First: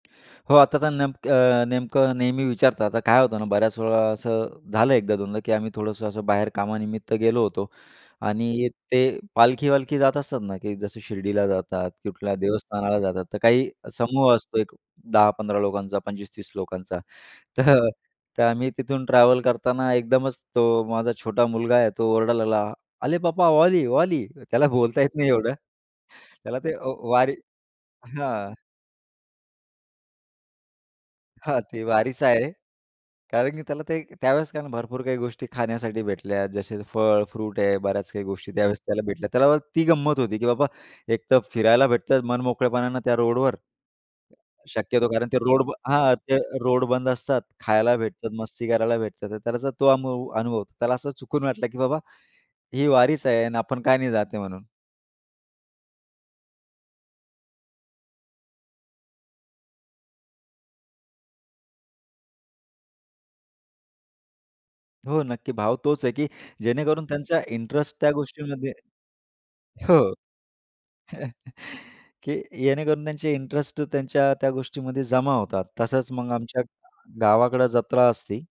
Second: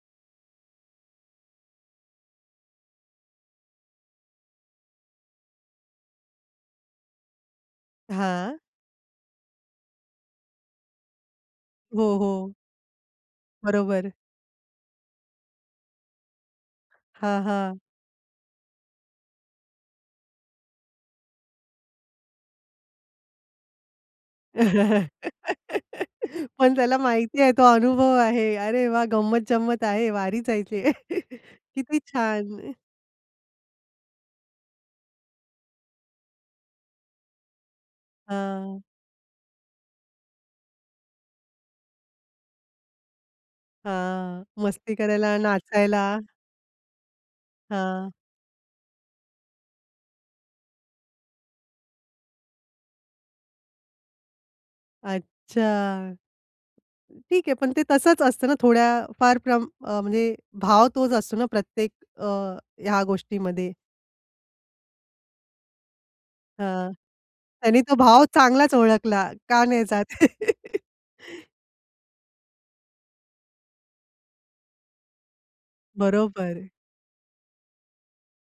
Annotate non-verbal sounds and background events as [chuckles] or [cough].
हो, आता तर नेमकं अ, नेमकं नेहमी विचारतात आता काय होतं ना, बऱ्याच वेळा असं झालं एकदा दोनदा, की आम्ही थोडंसं असं बाहेर कामानिमित्त गेलो होतो हां. आणि ते पालखी-वालखी जात असतात ना, की जसं शिर्डीला जातात, हो, कुठल्या हो. देवस्थानाला जातात. तर काही बरोबर. समूह असतो एक 10-15 लोकांचा, 25-30 लोकांचा. हां, तर हां. [chuckles] तर आम्ही तिथून ट्रॅव्हल करताना एकदमच तो माझा छोटा मुलगा आहे, तो ओरडायला लागला, "आले पापा वाली वाली." त्याला बोलता [laughs] येत नाही एवढं. त्याला ते पण अ, त्याला वा वारी माहिती आहे तो अनुभव आहे, हां. अरे वाह! गंमत-जंमत आहे, वारीच आहे ते. हां, [chuckles] ते किती वारीच आहे. छान. कारण की त्याला ते त्यावेळेस कारण भरपूर काही गोष्टी खाण्यासाठी भेटल्या. जसे फळ, फ्रूट आहे बऱ्याच काही गोष्टी त्यावेळेस हां. त्याला भेटल्या. त्याला वाटतं ती गंमत होती की बाबा एक तर फिरायला भेटतं मन मोकळेपणाने त्या रोडवर, हां, मस्ती शक्यतो कारण करायला, ते रोड नाचायला. हां, ते रोड बंद असतात. खायला हां. भेटतात, मस्ती करायला भेटतात, त्याला तो अनु अनुभव होतो त्याला असं चुकून वाटलं की बाबा ही वारीच आहे आणि आपण काय नाही जाते म्हणून. अच्छा. ठीक आहे, पण ते तसंच असतं ना, थोड्या फार प्रमा अ, म्हणजे भाव तोच असतो ना प्रत्येक अ, ह्या गोष्टीमध्ये. हो, नक्की भाव तोच आहे, की हां, जेणेकरून त्यांचा त्यांनी तो इंटरेस्ट त्या भाव गोष्टीमध्ये चांगलाच ओळखला, का नाही हो. जात? [chuckles] [laughs] की जेणेकरून त्यांचे इंटरेस्ट त्यांच्या त्या गोष्टीमध्ये जमा होतात. तसंच मग आमच्या बरोबर. गावाकडं जत्रा असते